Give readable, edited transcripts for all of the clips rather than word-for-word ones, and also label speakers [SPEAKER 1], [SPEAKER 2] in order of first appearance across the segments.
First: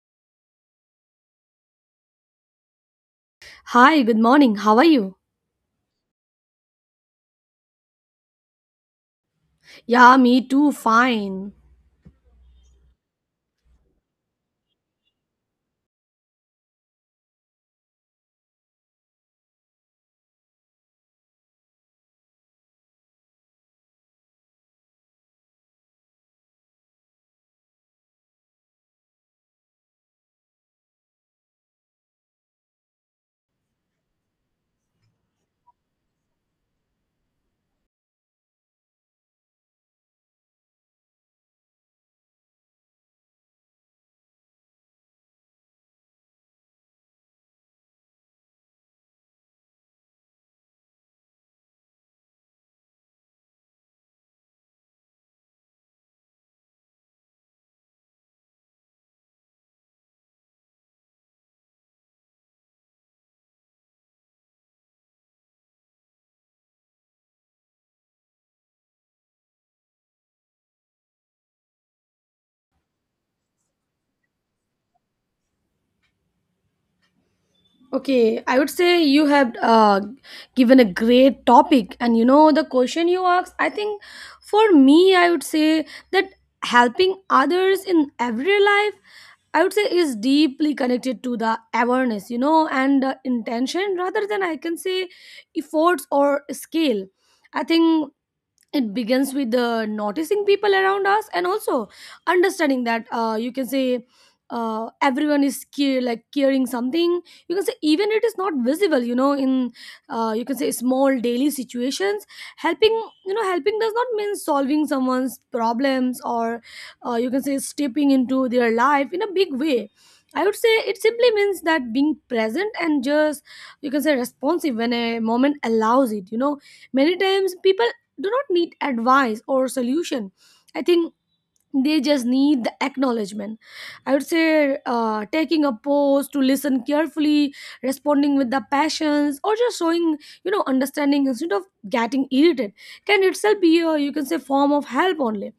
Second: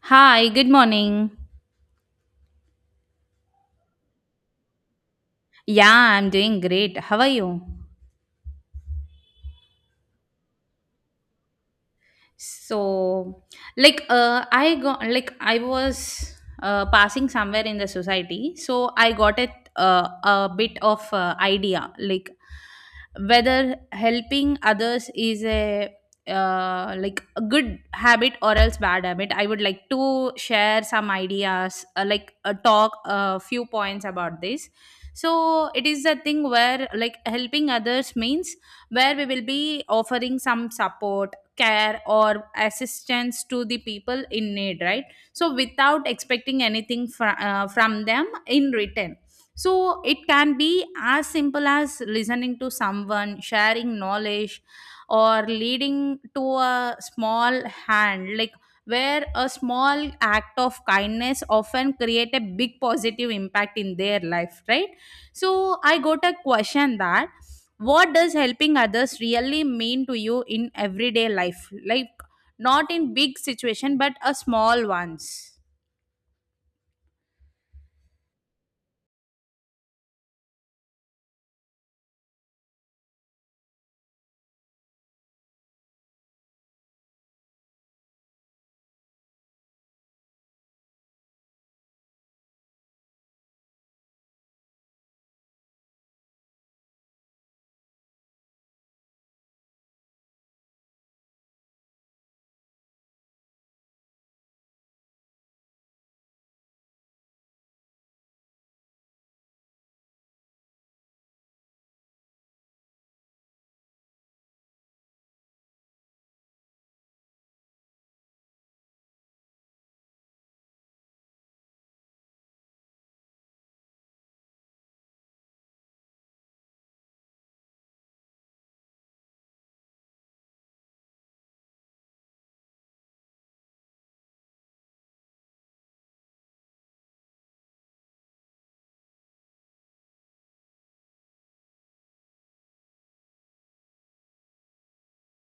[SPEAKER 1] Hi, good morning.
[SPEAKER 2] Hi, good morning. How are you?
[SPEAKER 1] Yeah, I'm doing great. How are you?
[SPEAKER 2] Yeah, me too. Fine.
[SPEAKER 1] So I got like I was passing somewhere in the society, so I got a bit of idea, like whether helping others is a good habit or else bad habit. I would like to share some ideas, talk a few points about this. So it is a thing where, like, helping others means where we will be offering some support, care or assistance to the people in need, right? So without expecting anything from them in return. So it can be as simple as listening to someone, sharing knowledge, or leading to a small hand, like where a small act of kindness often create a big positive impact in their life, right? So I got a question that what does helping others really mean to you in everyday life, like not in big situation but a small ones?
[SPEAKER 2] Okay, I would say you have given a great topic, and the question you asked, I think for me, I would say that helping others in everyday life, I would say, is deeply connected to the awareness, and intention, rather than I can say efforts or scale. I think it begins with noticing people around us, and also understanding that you can say everyone is care, like caring something you can say, even it is not visible in you can say small daily situations. Helping, you know, helping does not mean solving someone's problems or you can say stepping into their life in a big way. I would say it simply means that being present, and just you can say responsive when a moment allows it. Many times people do not need advice or solution. I think they just need the acknowledgement. I would say taking a pause to listen carefully, responding with the passions, or just showing, understanding instead of getting irritated can itself be a, you can say, form of help only.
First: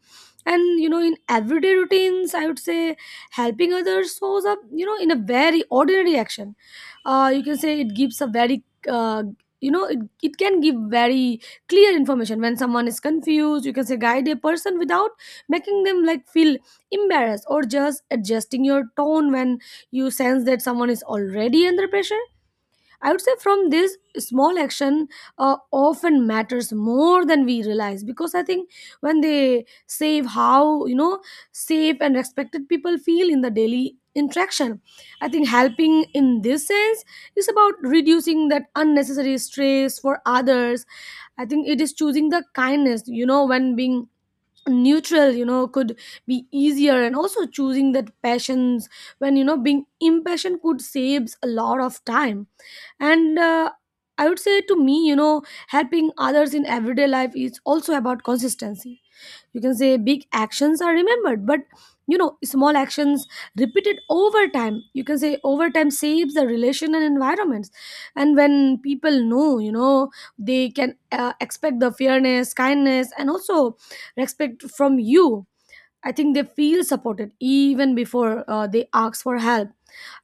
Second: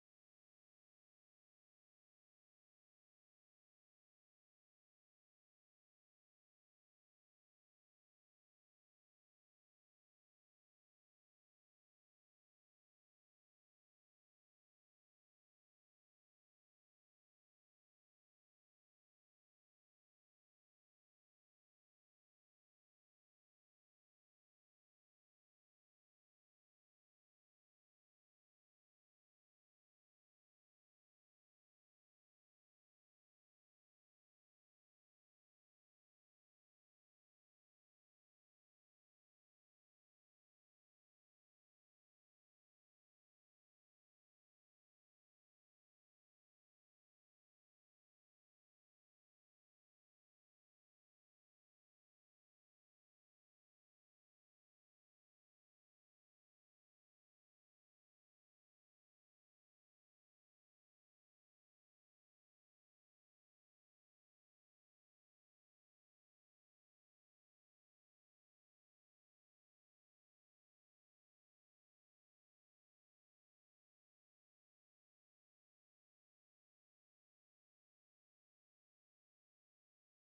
[SPEAKER 2] And in everyday routines, I would say helping others shows up, in a very ordinary action. You can say it gives a very uh, it can give very clear information when someone is confused, you can say, guide a person without making them, like, feel embarrassed, or just adjusting your tone when you sense that someone is already under pressure. I would say from this small action often matters more than we realize, because I think when they save how safe and respected people feel in the daily interaction, I think helping in this sense is about reducing that unnecessary stress for others. I think it is choosing the kindness, when being neutral, could be easier, and also choosing that passions when, being impatient could saves a lot of time. And I would say to me, helping others in everyday life is also about consistency. You can say big actions are remembered, but small actions repeated over time, you can say, over time saves the relation and environments. And when people know, they can expect the fairness, kindness, and also respect from you. I think they feel supported even before they ask for help.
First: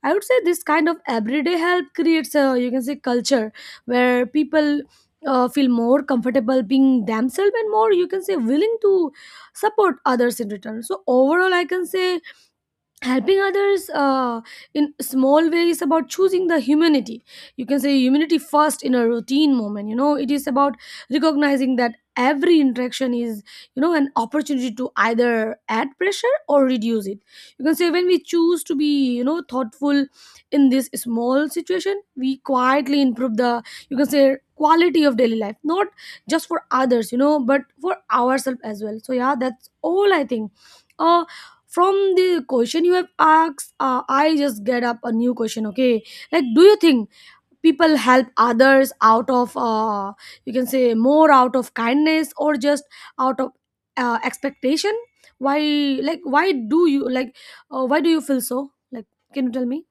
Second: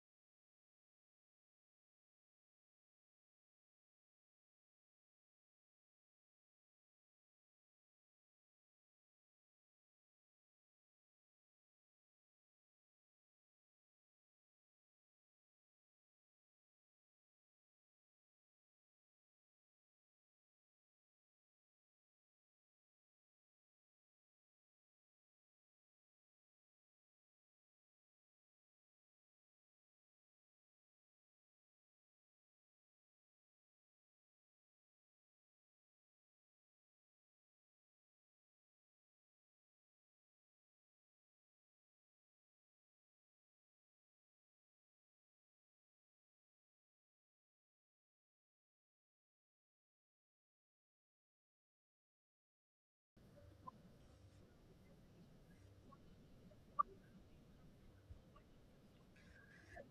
[SPEAKER 2] I would say this kind of everyday help creates a, you can say, culture where people feel more comfortable being themselves, and more, you can say, willing to support others in return. So overall, I can say helping others in small ways about choosing the humanity, you can say, humanity first in a routine moment. It is about recognizing that every interaction is, an opportunity to either add pressure or reduce it. You can say when we choose to be, thoughtful in this small situation, we quietly improve the, you can say, quality of daily life, not just for others, but for ourselves as well. So yeah, that's all I think. uh from the question you have asked, I just get up a new question. Okay, like, do you think people help others out of, you can say, more out of kindness, or just out of expectation? Why? Like, why do you, like, why do you feel so? Like, can you tell me?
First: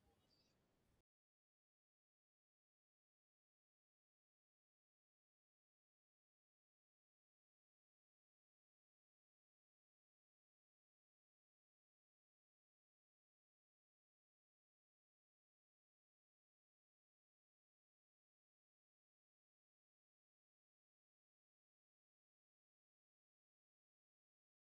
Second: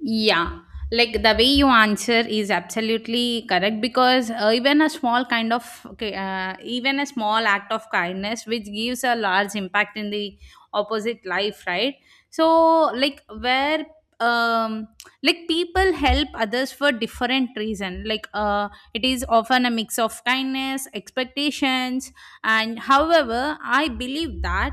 [SPEAKER 1] Yeah, like the way you answer is absolutely correct, because even a small act of kindness which gives a large impact in the opposite life, right? So, like where um people help others for different reason, like it is often a mix of kindness, expectations, and however I believe that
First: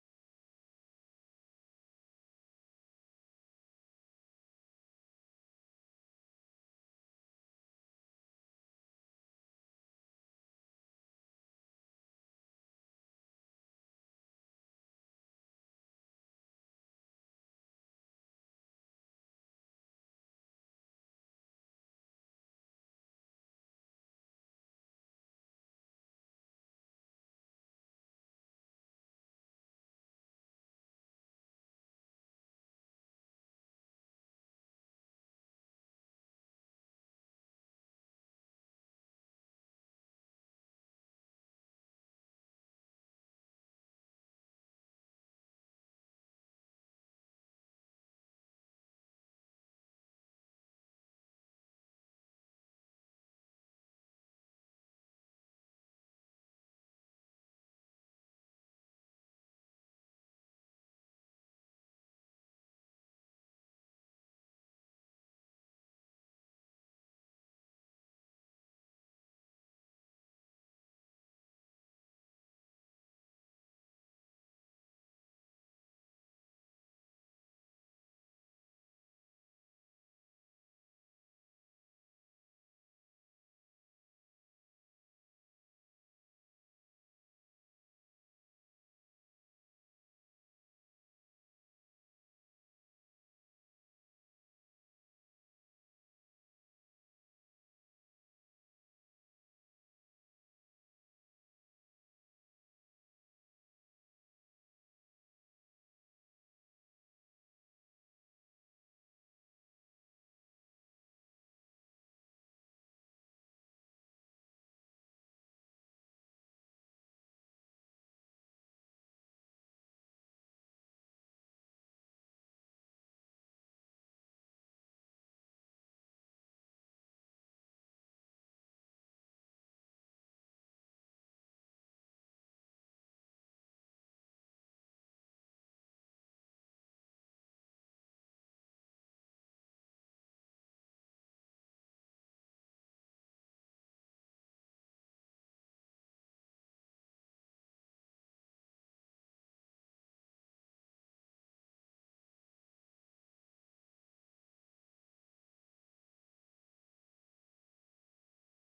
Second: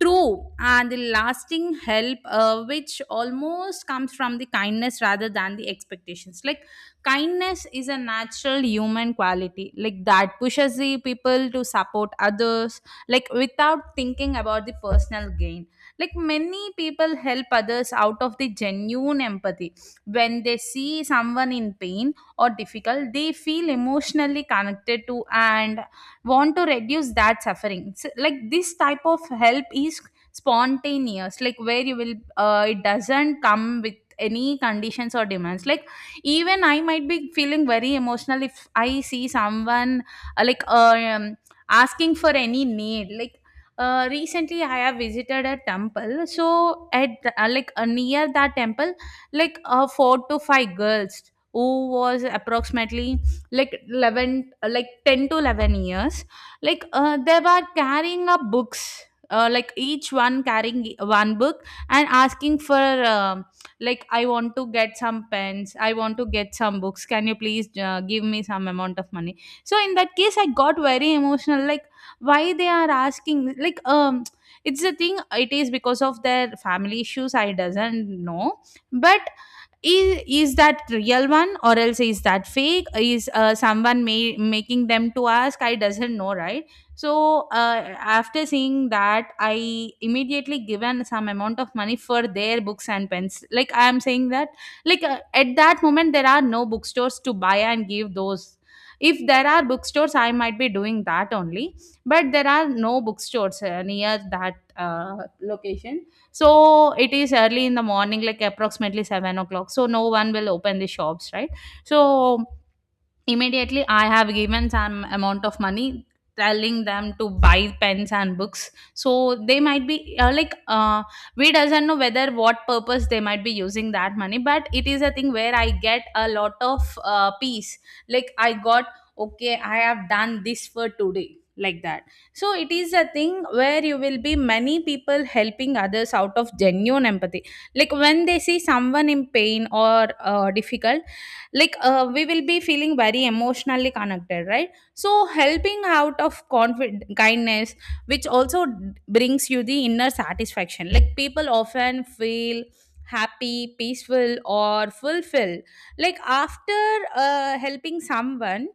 [SPEAKER 1] true, and the lasting help, which almost comes from the kindness rather than the expectations. Like, kindness is a natural human quality, like that pushes the people to support others, like without thinking about the personal gain. Like, many people help others out of the genuine empathy. When they see someone in pain or difficult, they feel emotionally connected to, and want to reduce that suffering. So, like this type of help is spontaneous, like where you will it doesn't come with any conditions or demands. Like even I might be feeling very emotional if I see someone uh, like uh, um, asking for any need. Like recently I have visited a temple, so at near that temple, like four to five girls who was approximately like 11, 10 to 11 years, like they were carrying up books, each one carrying one book and asking for, um I want to get some pens, I want to get some books, can you please give me some amount of money. So in that case I got very emotional, like why they are asking, it's the thing, it is because of their family issues, I doesn't know. But is that real one or else is that fake, is someone making them to ask, I doesn't know, right? So after seeing that, I immediately given some amount of money for their books and pens. Like I am saying that, like at that moment there are no bookstores to buy and give those. If there are bookstores, I might be doing that only, but there are no bookstores near that location. So it is early in the morning, like approximately 7 o'clock. So no one will open the shops, right? So immediately, I have given some amount of money, telling them to buy pens and books. So they might be we doesn't know whether what purpose they might be using that money, but it is a thing where I get a lot of peace. Like I got, okay, I have done this for today, like that. So it is a thing where you will be many people helping others out of genuine empathy. Like when they see someone in pain or difficult, like we will be feeling very emotionally connected, right? So helping out of kindness, which also brings you the inner satisfaction. Like people often feel happy, peaceful or fulfilled, like after helping someone,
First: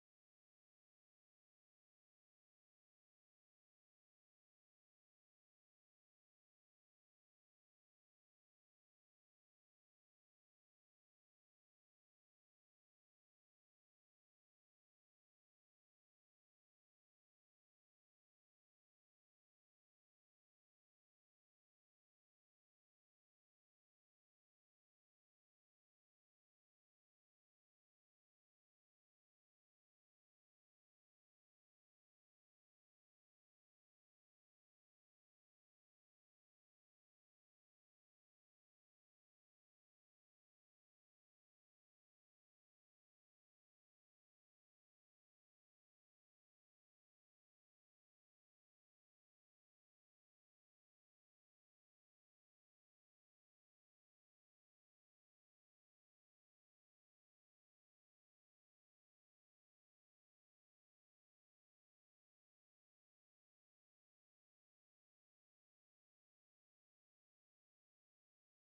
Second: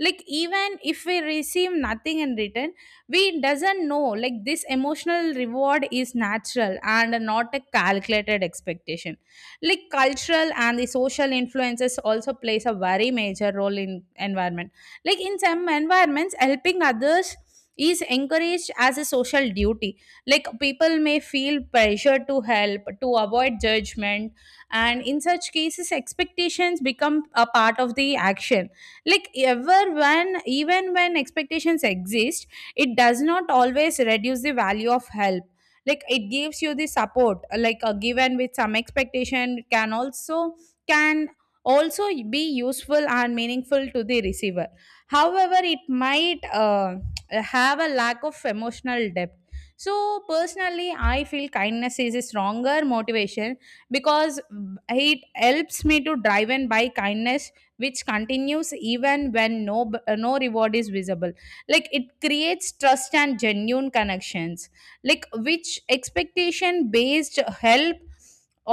[SPEAKER 1] like even if we receive nothing in return, we doesn't know. Like this emotional reward is natural and not a calculated expectation. Like cultural and the social influences also plays a very major role in environment. Like in some environments, helping others is encouraged as a social duty. Like people may feel pressure to help to avoid judgment, and in such cases expectations become a part of the action. Like ever when even when expectations exist, it does not always reduce the value of help. Like it gives you the support, a given with some expectation can also, can also be useful and meaningful to the receiver. However, it might have a lack of emotional depth. So personally I feel kindness is a stronger motivation, because it helps me to drive and by kindness, which continues even when no reward is visible. Like it creates trust and genuine connections, like which expectation based help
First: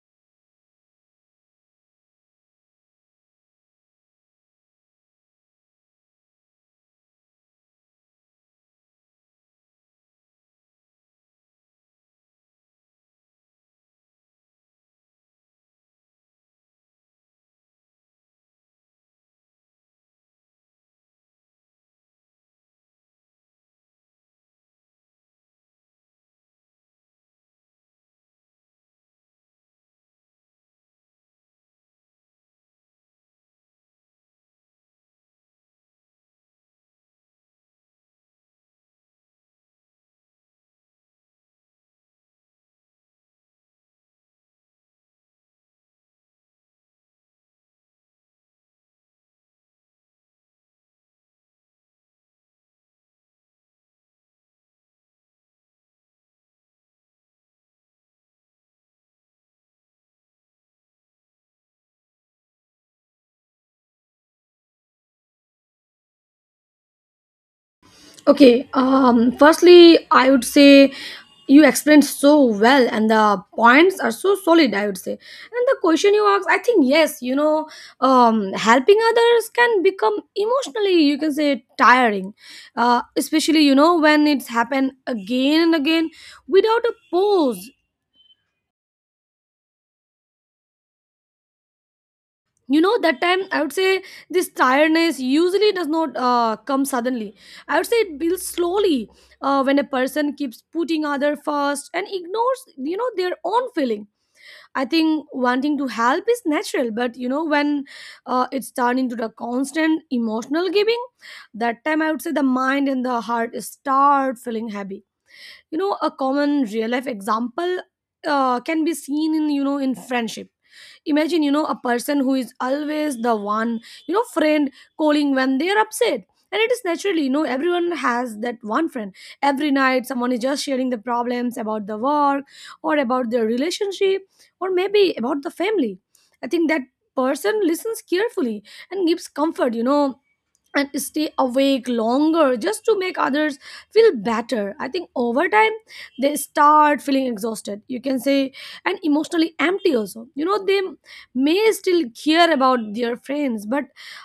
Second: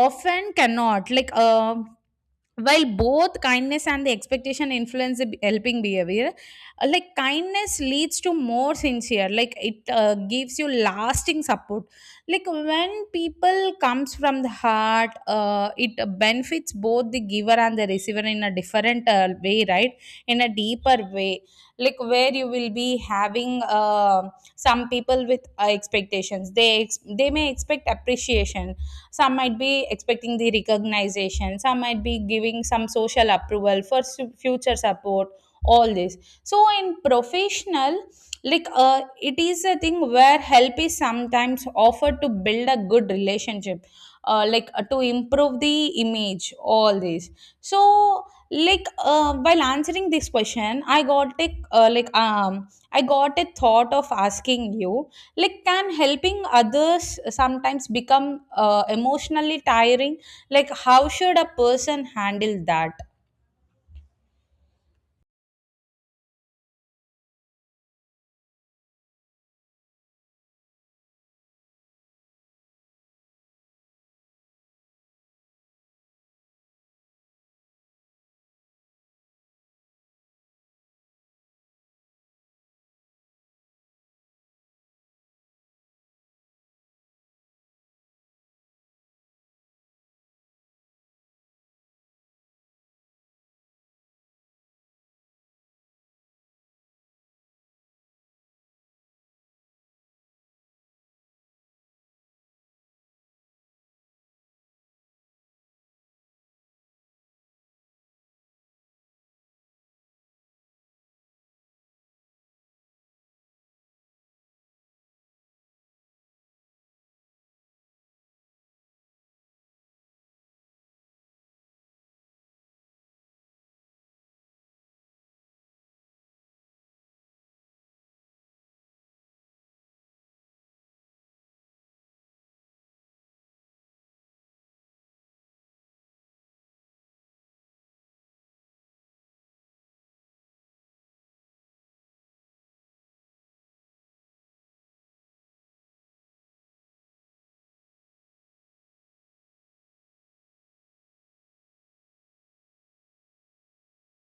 [SPEAKER 1] often cannot. While both kindness and the expectation influence the helping behavior, kindness leads to more sincere, like it gives you lasting support, like when people comes from the heart, it benefits both the giver and the receiver in a different way, right, in a deeper way. Like where you will be having some people with expectations, they may expect appreciation, some might be expecting the recognition, some might be giving some social approval for future support, all this. So in professional, it is a thing where help is sometimes offered to build a good relationship, to improve the image, all this. So, while answering this question, uh, like um I got a thought of asking you, like can helping others sometimes become emotionally tiring, like how should a person handle that?
[SPEAKER 2] Okay, firstly, I would say you explained so well, and the points are so solid, I would say. And the question you asked, I think, yes, helping others can become emotionally, you can say, tiring, especially, when it's happened again and again without a pause. That time I would say this tiredness usually does not come suddenly. I would say it builds slowly when a person keeps putting other first and ignores, their own feeling. I think wanting to help is natural, but when it's turned into the constant emotional giving, that time I would say the mind and the heart start feeling heavy. A common real life example can be seen in, in friendship. Imagine, a person who is always the one, friend, calling when they are upset. And it is naturally, everyone has that one friend. Every night someone is just sharing the problems about the work, or about their relationship, or maybe about the family. I think that person listens carefully and gives comfort, and stay awake longer just to make others feel better. I think over time they start feeling exhausted, you can say, and emotionally empty also. They may still care about their friends, but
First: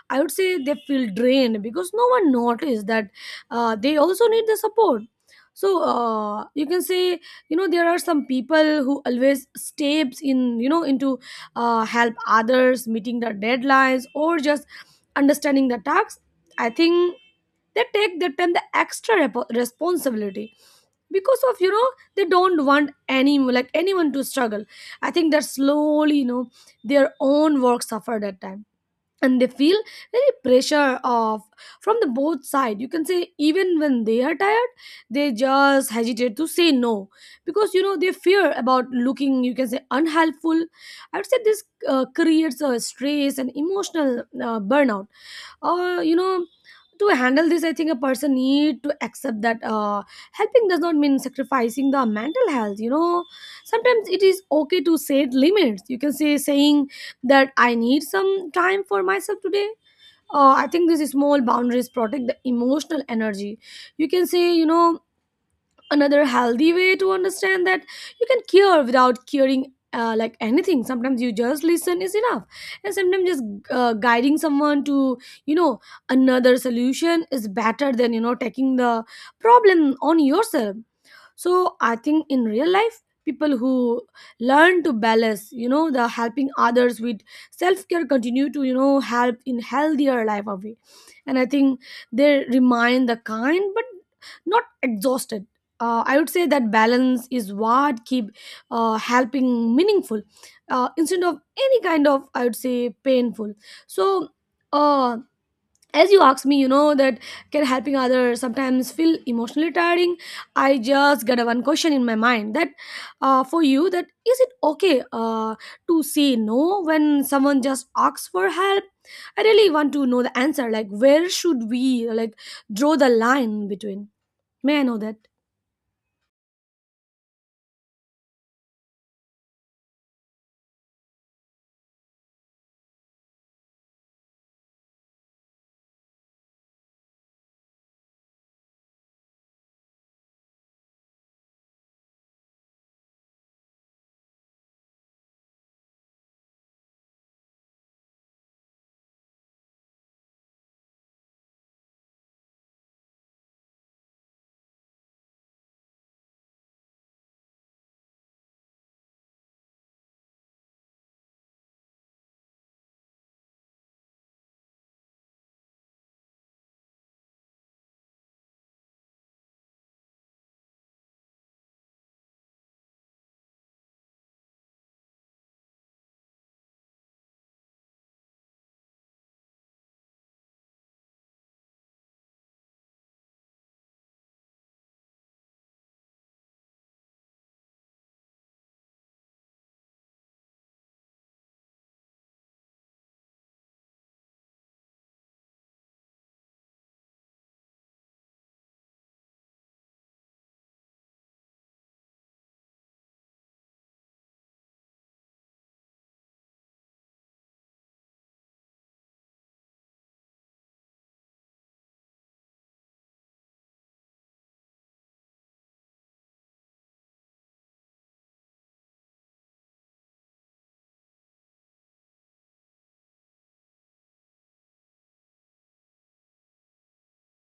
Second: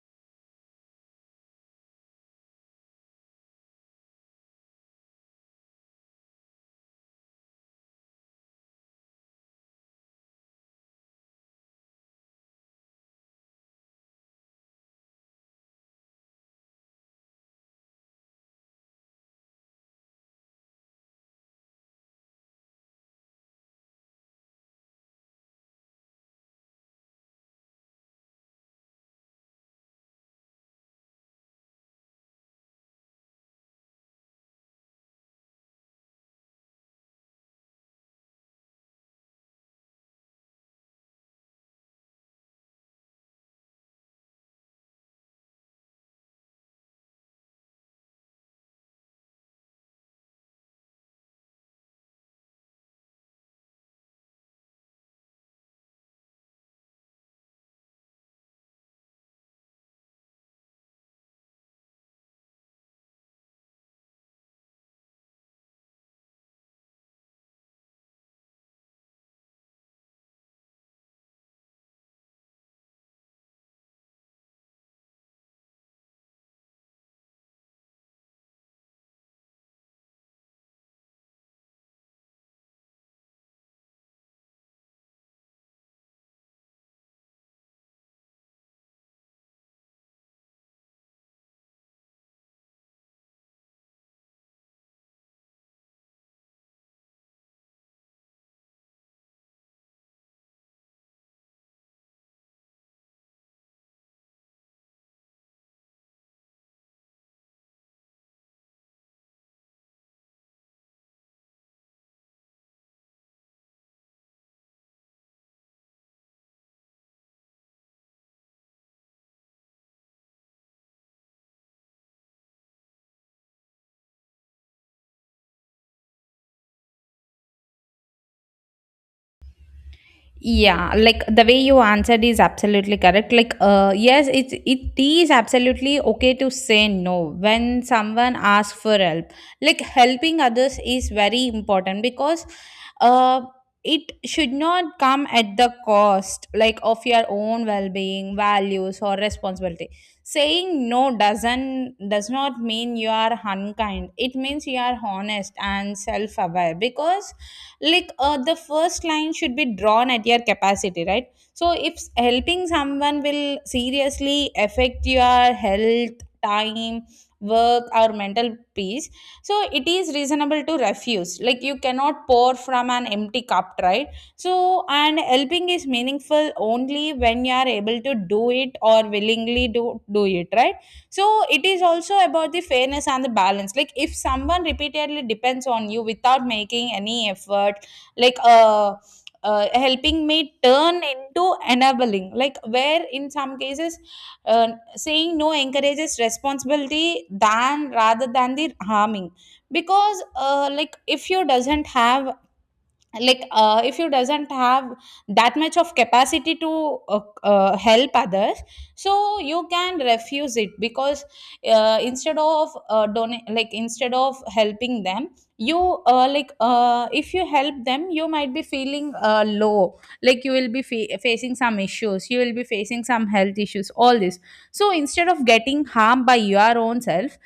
[SPEAKER 2] I would say they feel drained because no one noticed that they also need the support. So you can say, there are some people who always steps in, into help others meeting their deadlines, or just understanding the task. I think they take the time, the extra responsibility, because, of they don't want any, like, anyone to struggle. I think that slowly, their own work suffered at time, and they feel very pressure of from the both side. You can say even when they are tired, they just hesitate to say no, because they fear about looking, you can say, unhelpful. I would say this creates a stress and emotional burnout. Or to handle this, I think a person need to accept that helping does not mean sacrificing the mental health. Sometimes it is okay to set limits. You can say, saying that I need some time for myself today. I think these small boundaries protect the emotional energy, you can say. Another healthy way to understand that you can care without caring, like anything. Sometimes you just listen is enough, and sometimes just guiding someone to, you know another solution is better than, taking the problem on yourself. So I think in real life, people who learn to balance, the helping others with self-care continue to, help in healthier life of it. And I think they remain the kind but not exhausted. I would say that balance is what keep helping meaningful, instead of any kind of, I would say, painful. So uh, as you asked me, that can helping others sometimes feel emotionally tiring. I just got a one question in my mind, that for you, that is it okay, uh, to say no when someone just asks for help? I really want to know the answer, like, where should we, like, draw the line between? May I know that?
[SPEAKER 1] Yeah, like the way you answered is absolutely correct. Like, yes, it is absolutely okay to say no when someone asks for help. Like helping others is very important, because uh, it should not come at the cost, like of your own well-being, values, or responsibility. Saying no does not mean you are unkind. It means you are honest and self-aware, because like the first line should be drawn at your capacity, right? So if helping someone will seriously affect your health, time, work or mental peace, so it is reasonable to refuse, like you cannot pour from an empty cup, right? So and helping is meaningful only when you are able to do it or willingly do it, right? So it is also about the fairness and the balance. Like if someone repeatedly depends on you without making any effort, like helping me turn into enabling. Like where in some cases, uh, saying no encourages responsibility than rather than the harming, because like if you doesn't have that much of capacity to help others, so you can refuse it, because instead of helping them, you if you help them, you might be feeling low, like you will be facing some issues, you will be facing some health issues, all this. So instead of getting harmed by your own self,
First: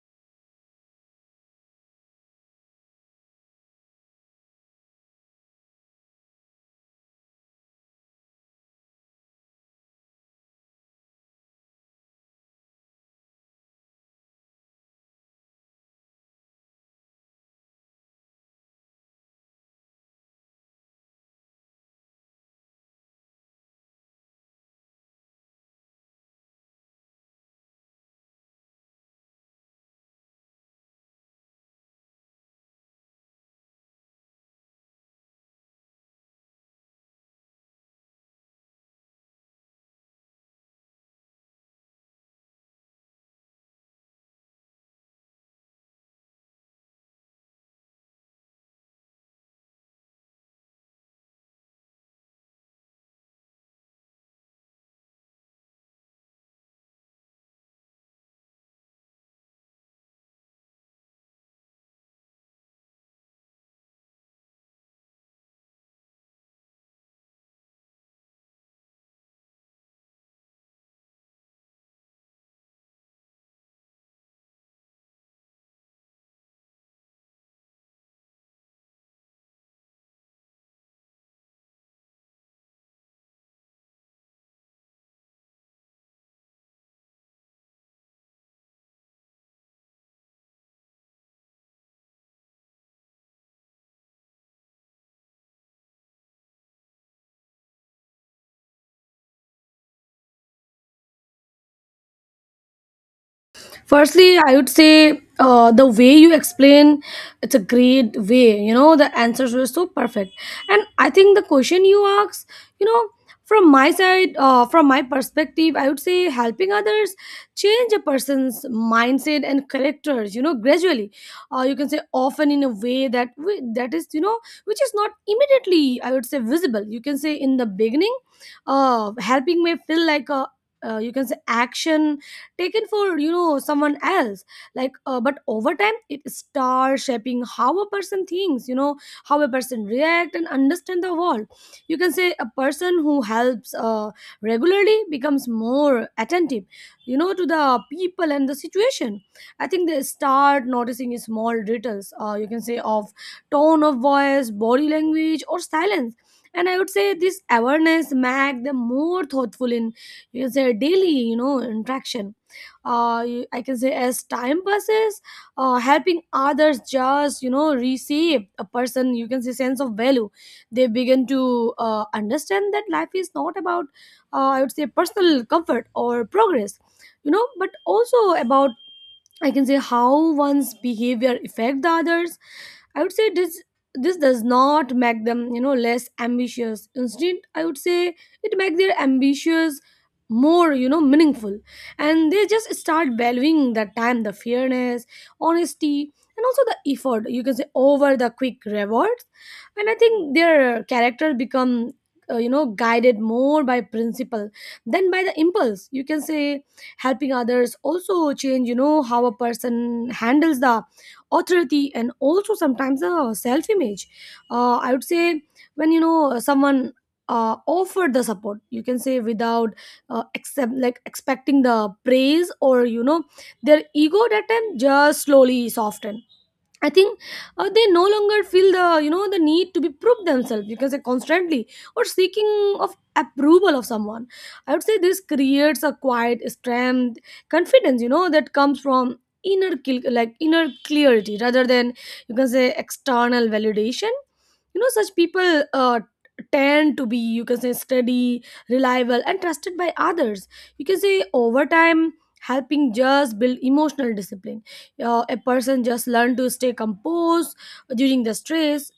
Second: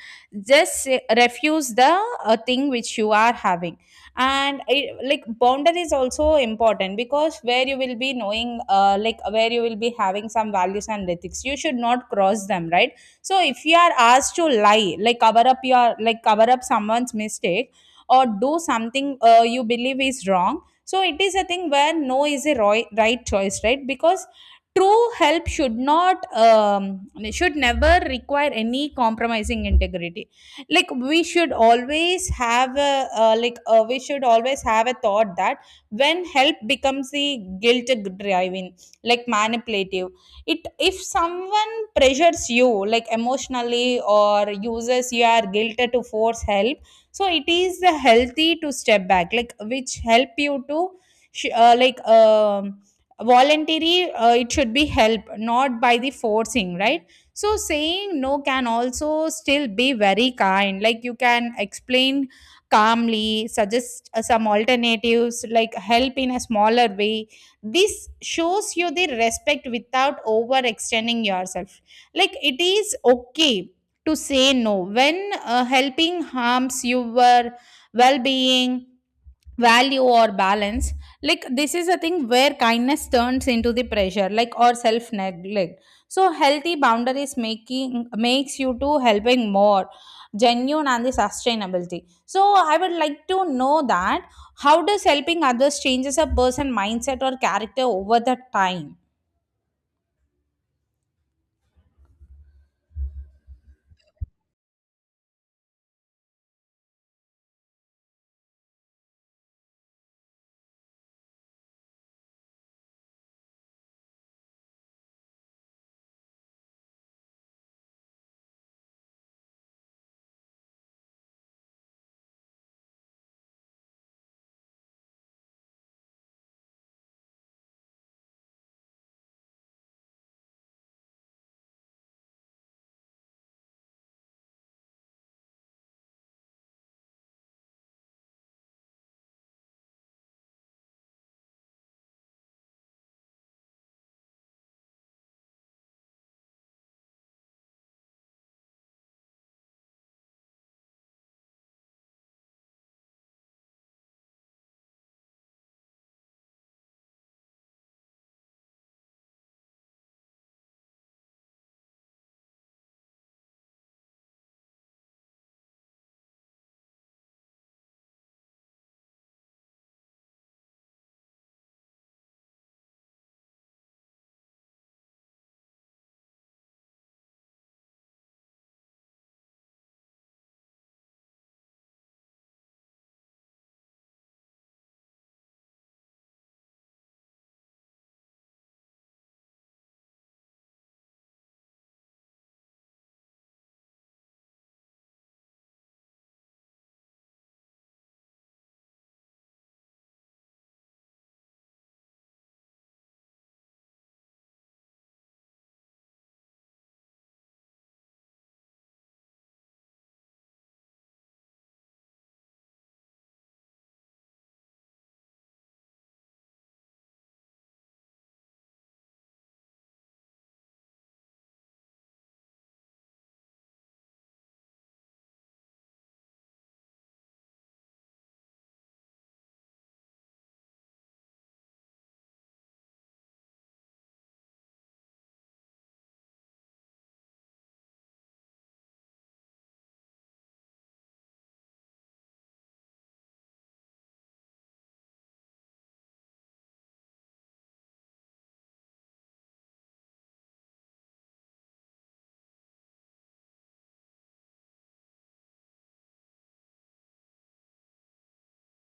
[SPEAKER 1] just refuse the thing which you are having. And it, like boundary is also important, because where you will be knowing, where you will be having some values and ethics you should not cross them, right? So if you are asked to lie, like cover up someone's mistake, or do something you believe is wrong, so it is a thing where no is a right choice, right? Because true help should never require any compromising integrity. Like we should always have a thought that when help becomes the guilt, driving, like manipulative, it if someone pressures you, like emotionally, or uses your guilt to force help, so it is the healthy to step back, like which help you to sh- uh, like um voluntary, it should be help not by the forcing, right? So saying no can also still be very kind. Like you can explain calmly, suggest some alternatives, like help in a smaller way. This shows you the respect without overextending yourself. Like it is okay to say no when helping harms your well being value or balance. Like this is a thing where kindness turns into the pressure, like, or self neglect. So healthy boundaries making makes you to helping more genuine and the sustainability. So I would like to know that how does helping others changes a person mindset or character over the time.
[SPEAKER 2] Firstly, I would say the way you explain, it's a great way, the answers were so perfect. And I think the question you asked, you know from my side, from my perspective, I would say helping others change a person's mindset and characters, gradually, you can say, often in a way that that is, which is not immediately, I would say, visible. You can say in the beginning helping may feel like a, you can say, action taken for, someone else, like, but over time it starts shaping how a person thinks, how a person react and understand the world. You can say a person who helps regularly becomes more attentive, to the people and the situation. I think they start noticing small details, you can say, of tone of voice, body language, or silence. And I would say this awareness make them more thoughtful in, you can say, daily, interaction. I can say as time passes, helping others just, receive a person, you can say, sense of value. They begin to understand that life is not about I would say personal comfort or progress, but also about, I can say, how one's behavior affect the others. I would say this does not make them, less ambitious. Instead, I would say it makes their ambitious more, meaningful, and they just start valuing the time, the fairness, honesty, and also the effort, you can say, over the quick rewards. And I think their character become. You know, guided more by principle than by the impulse, you can say helping others also change you know how a person handles the authority and also sometimes the self image. I would say when you know someone offered the support, you can say without accept like expecting the praise or you know their ego, that time just slowly soften, I think. They no longer feel the you know the need to be prove themselves because they're constantly or seeking of approval of someone. I would say this creates a quiet strength, confidence you know that comes from like inner clarity rather than you can say external validation. You know such people tend to be you can say steady, reliable, and trusted by others. You can say over time helping just build emotional discipline. A person just learn to stay composed during the stress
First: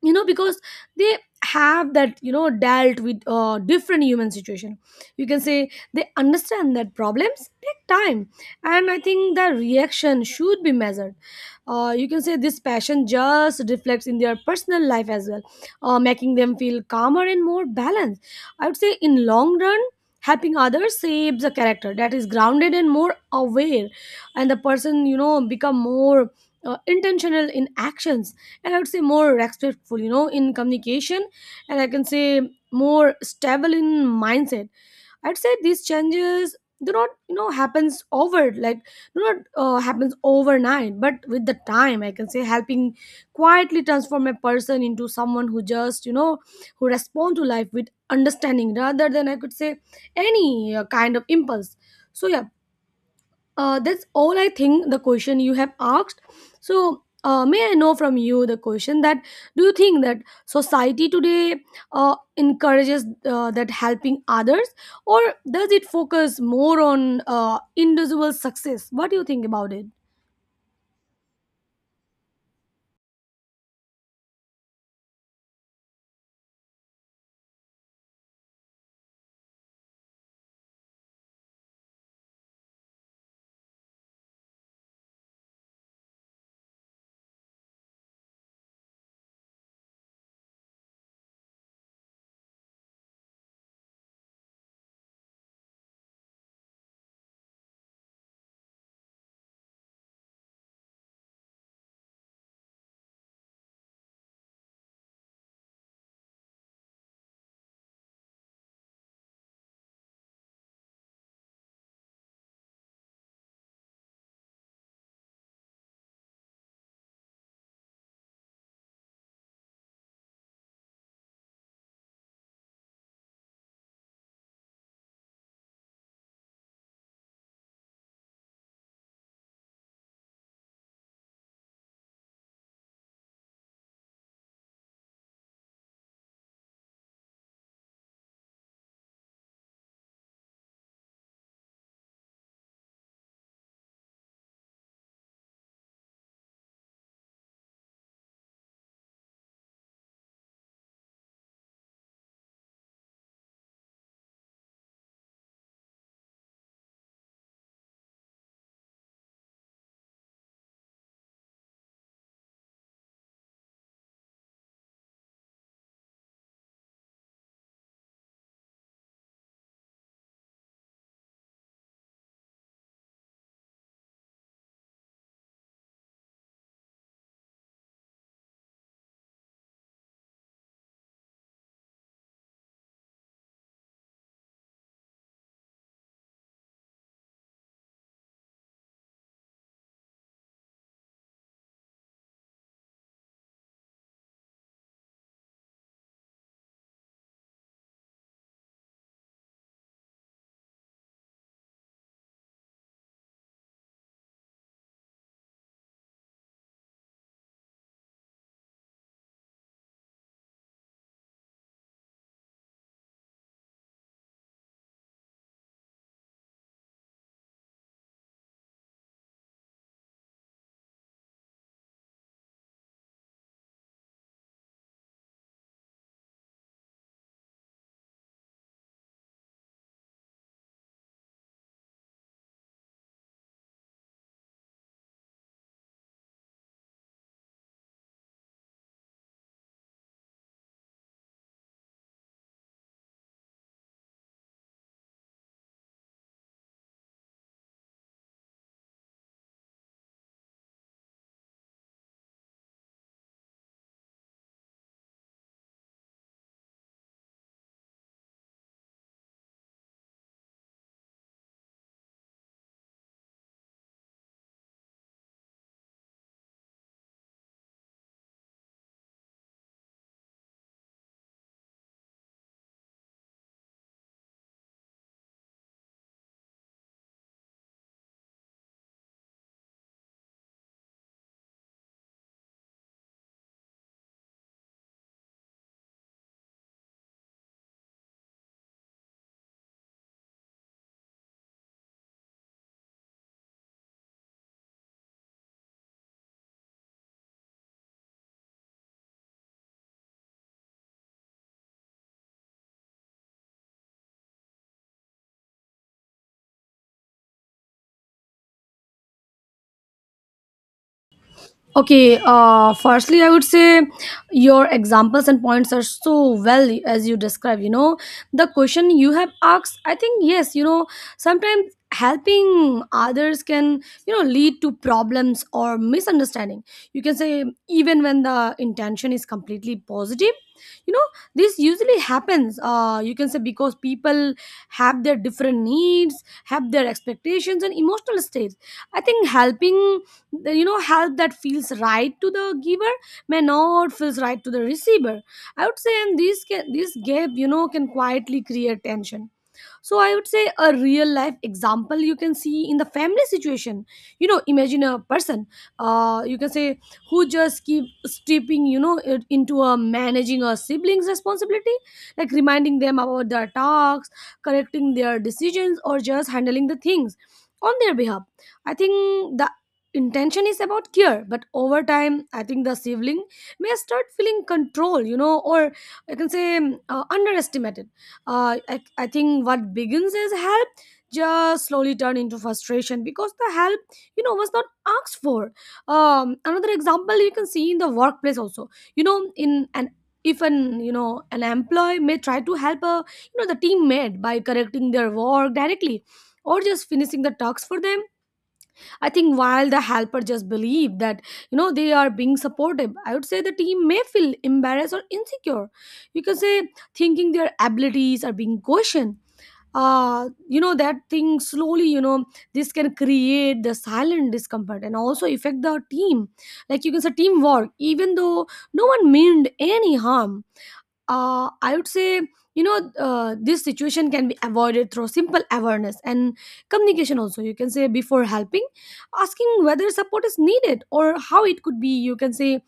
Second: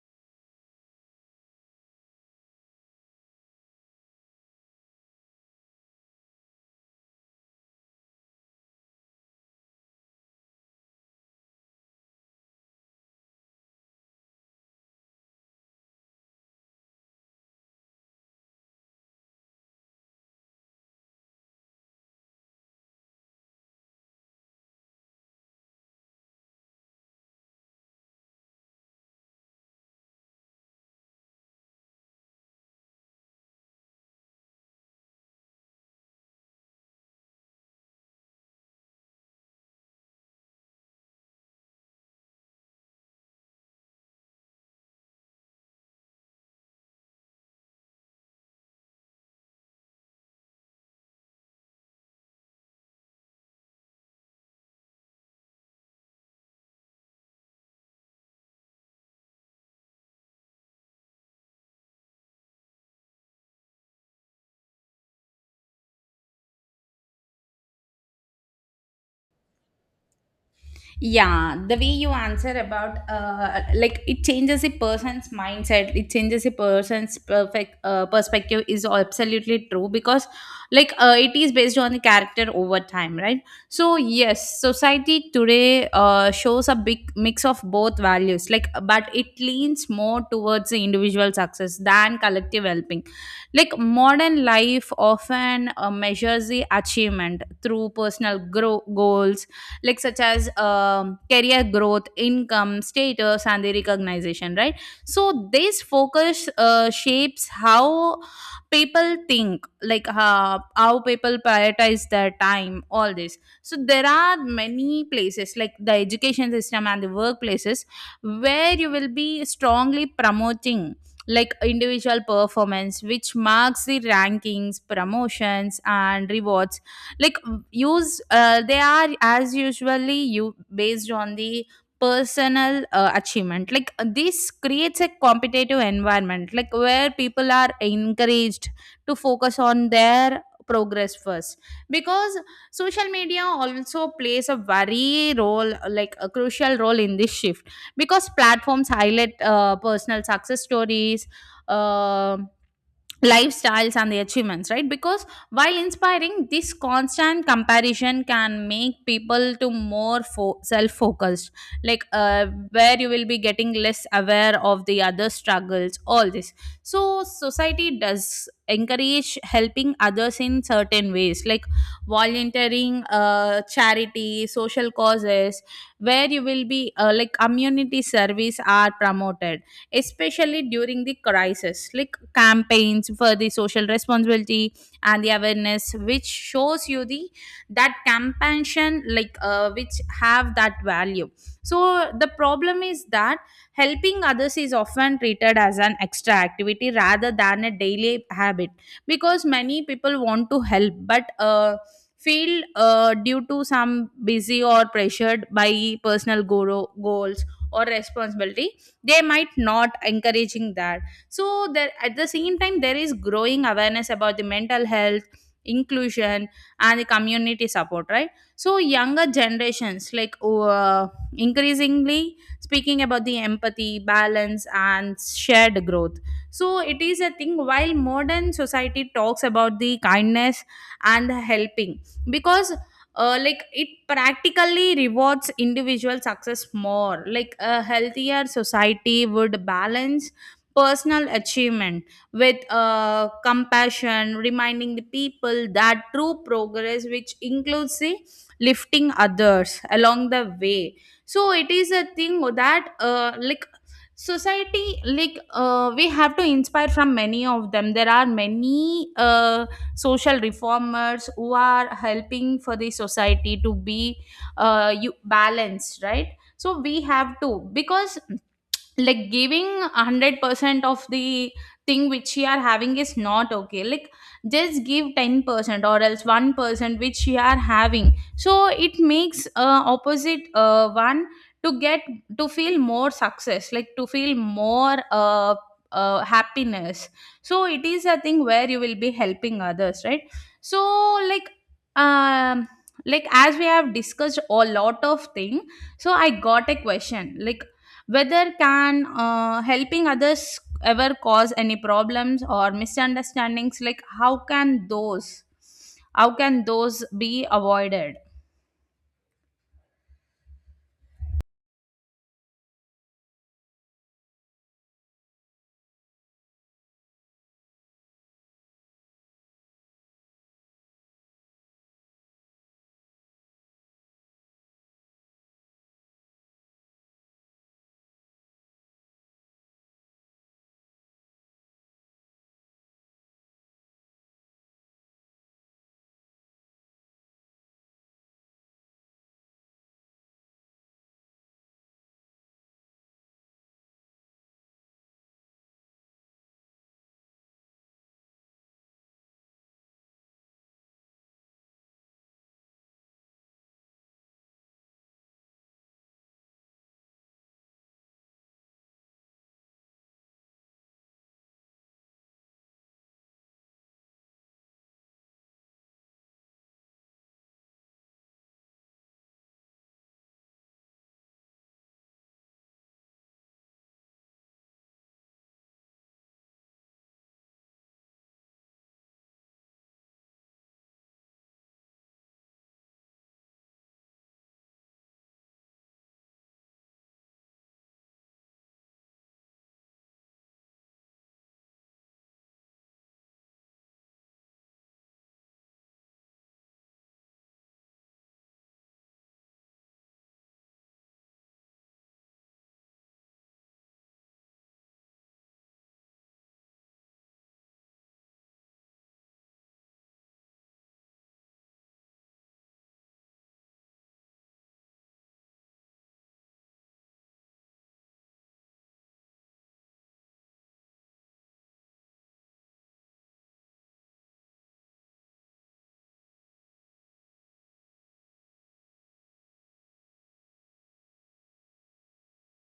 [SPEAKER 2] you know because they have that you know dealt with different human situation, you can say. They understand that problems take time and I think the reaction should be measured. You can say this passion just reflects in their personal life as well, making them feel calmer and more balanced. I would say in long run, helping others shapes a character that is grounded and more aware, and the person you know become more intentional in actions, and I would say more respectful, you know, in communication, and I can say more stable in mindset. I'd say these changes do not, you know, happens over like do not happens overnight, but with the time, I can say helping quietly transform a person into someone who just, you know, who respond to life with understanding rather than I could say any kind of impulse. So yeah, that's all I think the question you have asked. So, may I know from you the question that do you think that society today encourages that helping others or does it focus more on individual success? What do you think about it?
[SPEAKER 1] Yeah, the way you answer about like it changes a person's mindset, it changes a person's perfect perspective is absolutely true because it is based on the character over time, right? So yes, society today shows a big mix of both values, like, but it leans more towards the individual success than collective helping. Like modern life often measures the achievement through goals like such as career growth income status and the recognition, right? So this focus shapes how people think, like, how people prioritize their time, all this. So there are many places like the education system and the workplaces where you will be strongly promoting like individual performance which marks the rankings promotions and rewards. Like use they are as usually you based on the personal achievement. This creates a competitive environment like where people are encouraged to focus on their progress first because social media also plays a very role, like a crucial role, in this shift because platforms highlight personal success stories, um lifestyles and the achievements, right? Because while inspiring, this constant comparison can make people to more self-focused like where you will be getting less aware of the other struggles, all this. So society does encourage helping others in certain ways, like volunteering, charity, social causes, where you will be like community service are promoted, especially during the crisis, like campaigns for the social responsibility and the awareness, which shows you the that compassion, which have that value. So the problem is that helping others is often treated as an extra activity rather than a daily habit because many people want to help but feel due to some busy or pressured by goals or responsibility, they might not encouraging that. So there at the same time there is growing awareness about the mental health, inclusion, and the community support, right? So younger generations, like, increasingly speaking about the empathy, balance, and shared growth. So it is a thing while modern society talks about the kindness and helping because like it practically rewards individual success more. Like a healthier society would balance personal achievement with compassion, reminding the people that true progress which includes the lifting others along the way. So it is a thing that, like, society, we have to inspire from many of them. There are many social reformers who are helping for the society to be you balanced, right? So we have to because like giving 100% of the thing which you are having is not okay. Like just give 10% or else 1% which you are having, so it makes opposite one to get to feel more success, like to feel more happiness. So it is a thing where you will be helping others, right? So like, um like as we have discussed a lot of thing, so I got a question like whether can helping others ever cause any problems or misunderstandings? Like how can how can those be avoided?
[SPEAKER 2] Okay, firstly, I would say your examples and points are so well as you describe. You know, the question you have asked, I think, yes, you know, sometimes helping others can, you know, lead to problems or misunderstanding. You can say, even when the intention is completely positive, you know, this usually happens. You can say because people have their different needs, have their expectations, and emotional states. I think helping you know help that feels right to the giver may not feels right to the receiver, I would say. And this can this gap you know can quietly create tension. So I would say a real life example you can see in the family situation. You know, imagine a person, you can say, who just keep stepping you know it into a managing a sibling's responsibility, like reminding them about their tasks, correcting their decisions, or just handling the things on their behalf. I think the intention is about care, but over time I think the sibling may start feeling control, you know, or I can say underestimated. I think what begins as help just slowly turned into frustration because the help you know was not asked for. Another example you can see in the workplace also. You know, in an if an you know an employee may try to help a you know the teammate by correcting their work directly or just finishing the tasks for them, I think. While the helper just believe that you know they are being supportive, I would say the team may feel embarrassed or insecure. You can say thinking their abilities are being questioned. You know that thing slowly. You know this can create the silent discomfort and also affect the team. Like you can say teamwork, even though no one meant any harm. I would say, you know, this situation can be avoided through simple awareness and communication. Also, you can say before helping, asking whether support is needed or how it could be, you can say,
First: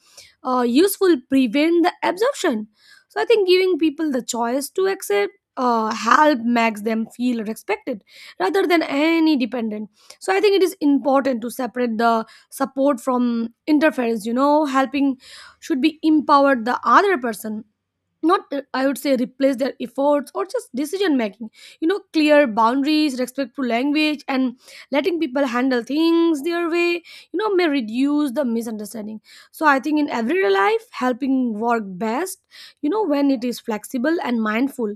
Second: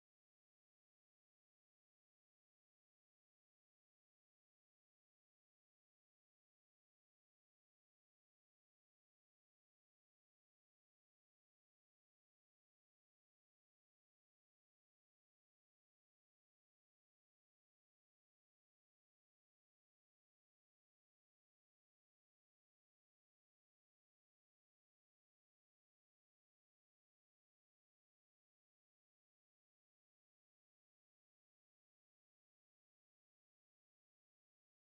[SPEAKER 2] useful prevent the absorption. So, I think giving people the choice to accept help makes them feel respected rather than any dependent. So, I think it is important to separate the support from interference. You know, helping should be empowered the other person, not I would say replace their efforts or just decision making. You know clear boundaries, respectful language, and letting people handle things their way, you know, may reduce the misunderstanding. So I think in everyday life helping work best, you know, when it is flexible and mindful.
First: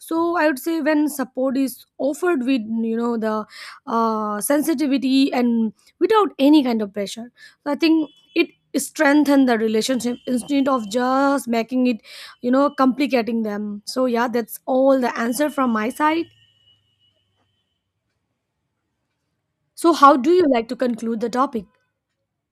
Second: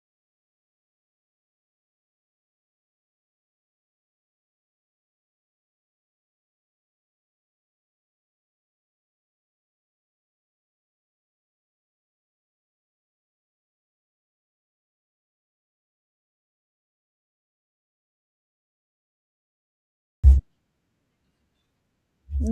[SPEAKER 2] So I would say when support is offered with you know the sensitivity and without any kind of pressure, so I think it strengthen the relationship instead of just making it, you know, complicating them. So, yeah, that's all the answer from my side. So, how do you like to conclude the topic?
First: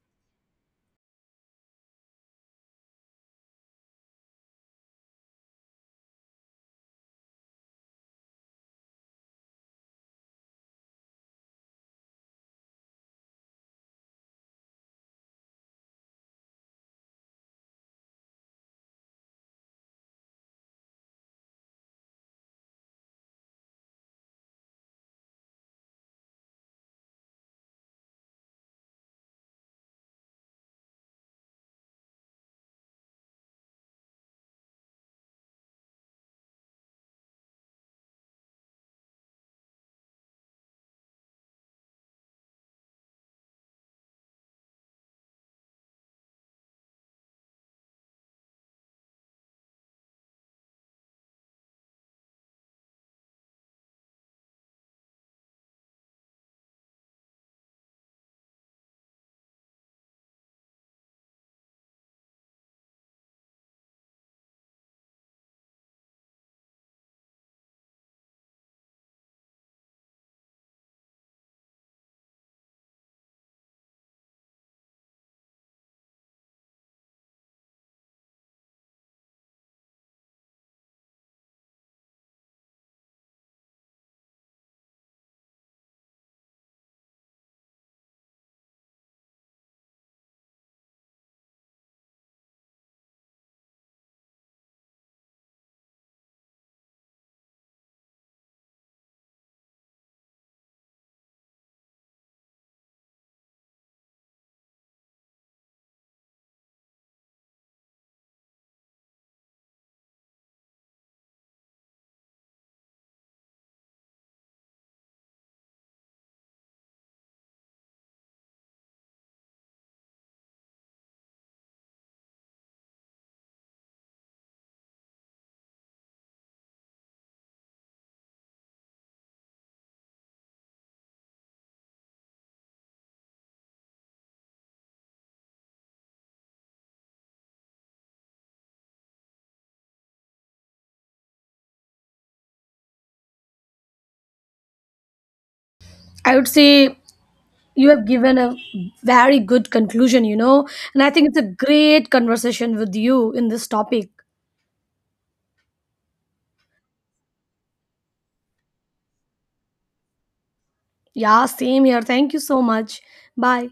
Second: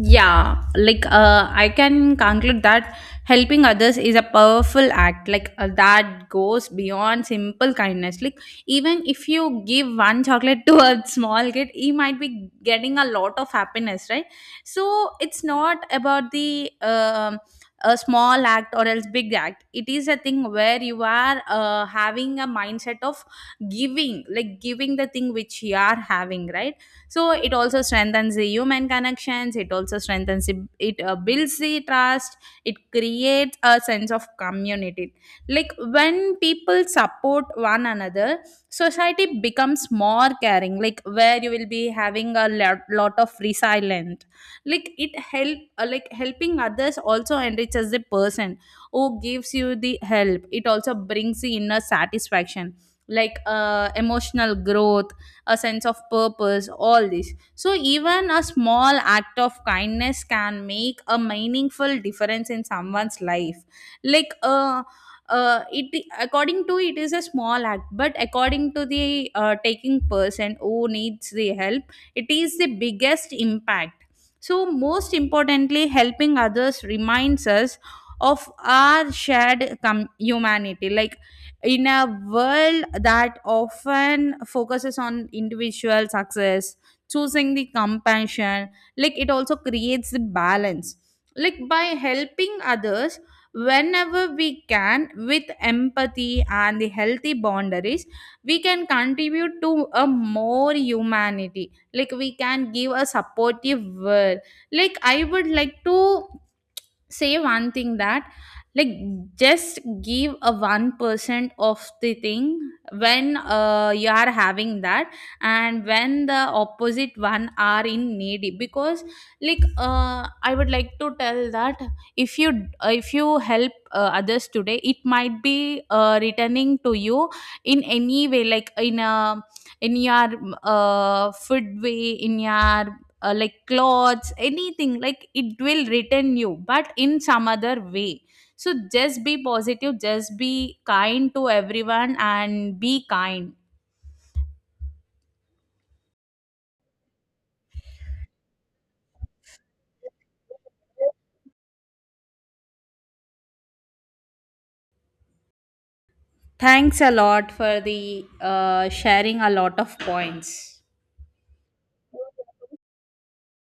[SPEAKER 1] Yeah, like, I can conclude that helping others is a powerful act, that goes beyond simple kindness. Like even if you give one chocolate to a small kid, he might be getting a lot of happiness, right? So it's not about the a small act or else big act. It is a thing where you are having a mindset of giving, like giving the thing which you are having, right? So it also strengthens the human connections, it also it builds the trust, it creates a sense of community. Like when people support one another, society becomes more caring, like where you will be having a lot of resilient. Like it help like helping others also enriches the person who gives you the help. It also brings the inner satisfaction, emotional growth, a sense of purpose, all this. So even a small act of kindness can make a meaningful difference in someone's life. like uh it according to it is a small act, but according to the taking person who needs the help, it is the biggest impact. So most importantly, helping others reminds us of our shared humanity. Like in a world that often focuses on individual success, choosing the compassion, like it also creates the balance. Like by helping others whenever we can with empathy and the healthy boundaries, we can contribute to a more humanity, like we can give a supportive world. Like I would like to say one thing that, like, just give a 1% of the thing when you are having that, and when the opposite one are in needy because, I would like to tell that if you, if you help others today, it might be returning to you in any way, like in a, in your food way, in your like clothes, anything. Like it will return you but in some other way. So just be positive, just be kind to everyone and be kind.
[SPEAKER 2] I would say you have given a very good conclusion, you know, and I think it's a great conversation with you in this topic.
[SPEAKER 1] Thanks a lot for the sharing a lot of points.
[SPEAKER 2] Yeah, same here. Thank you so much. Bye.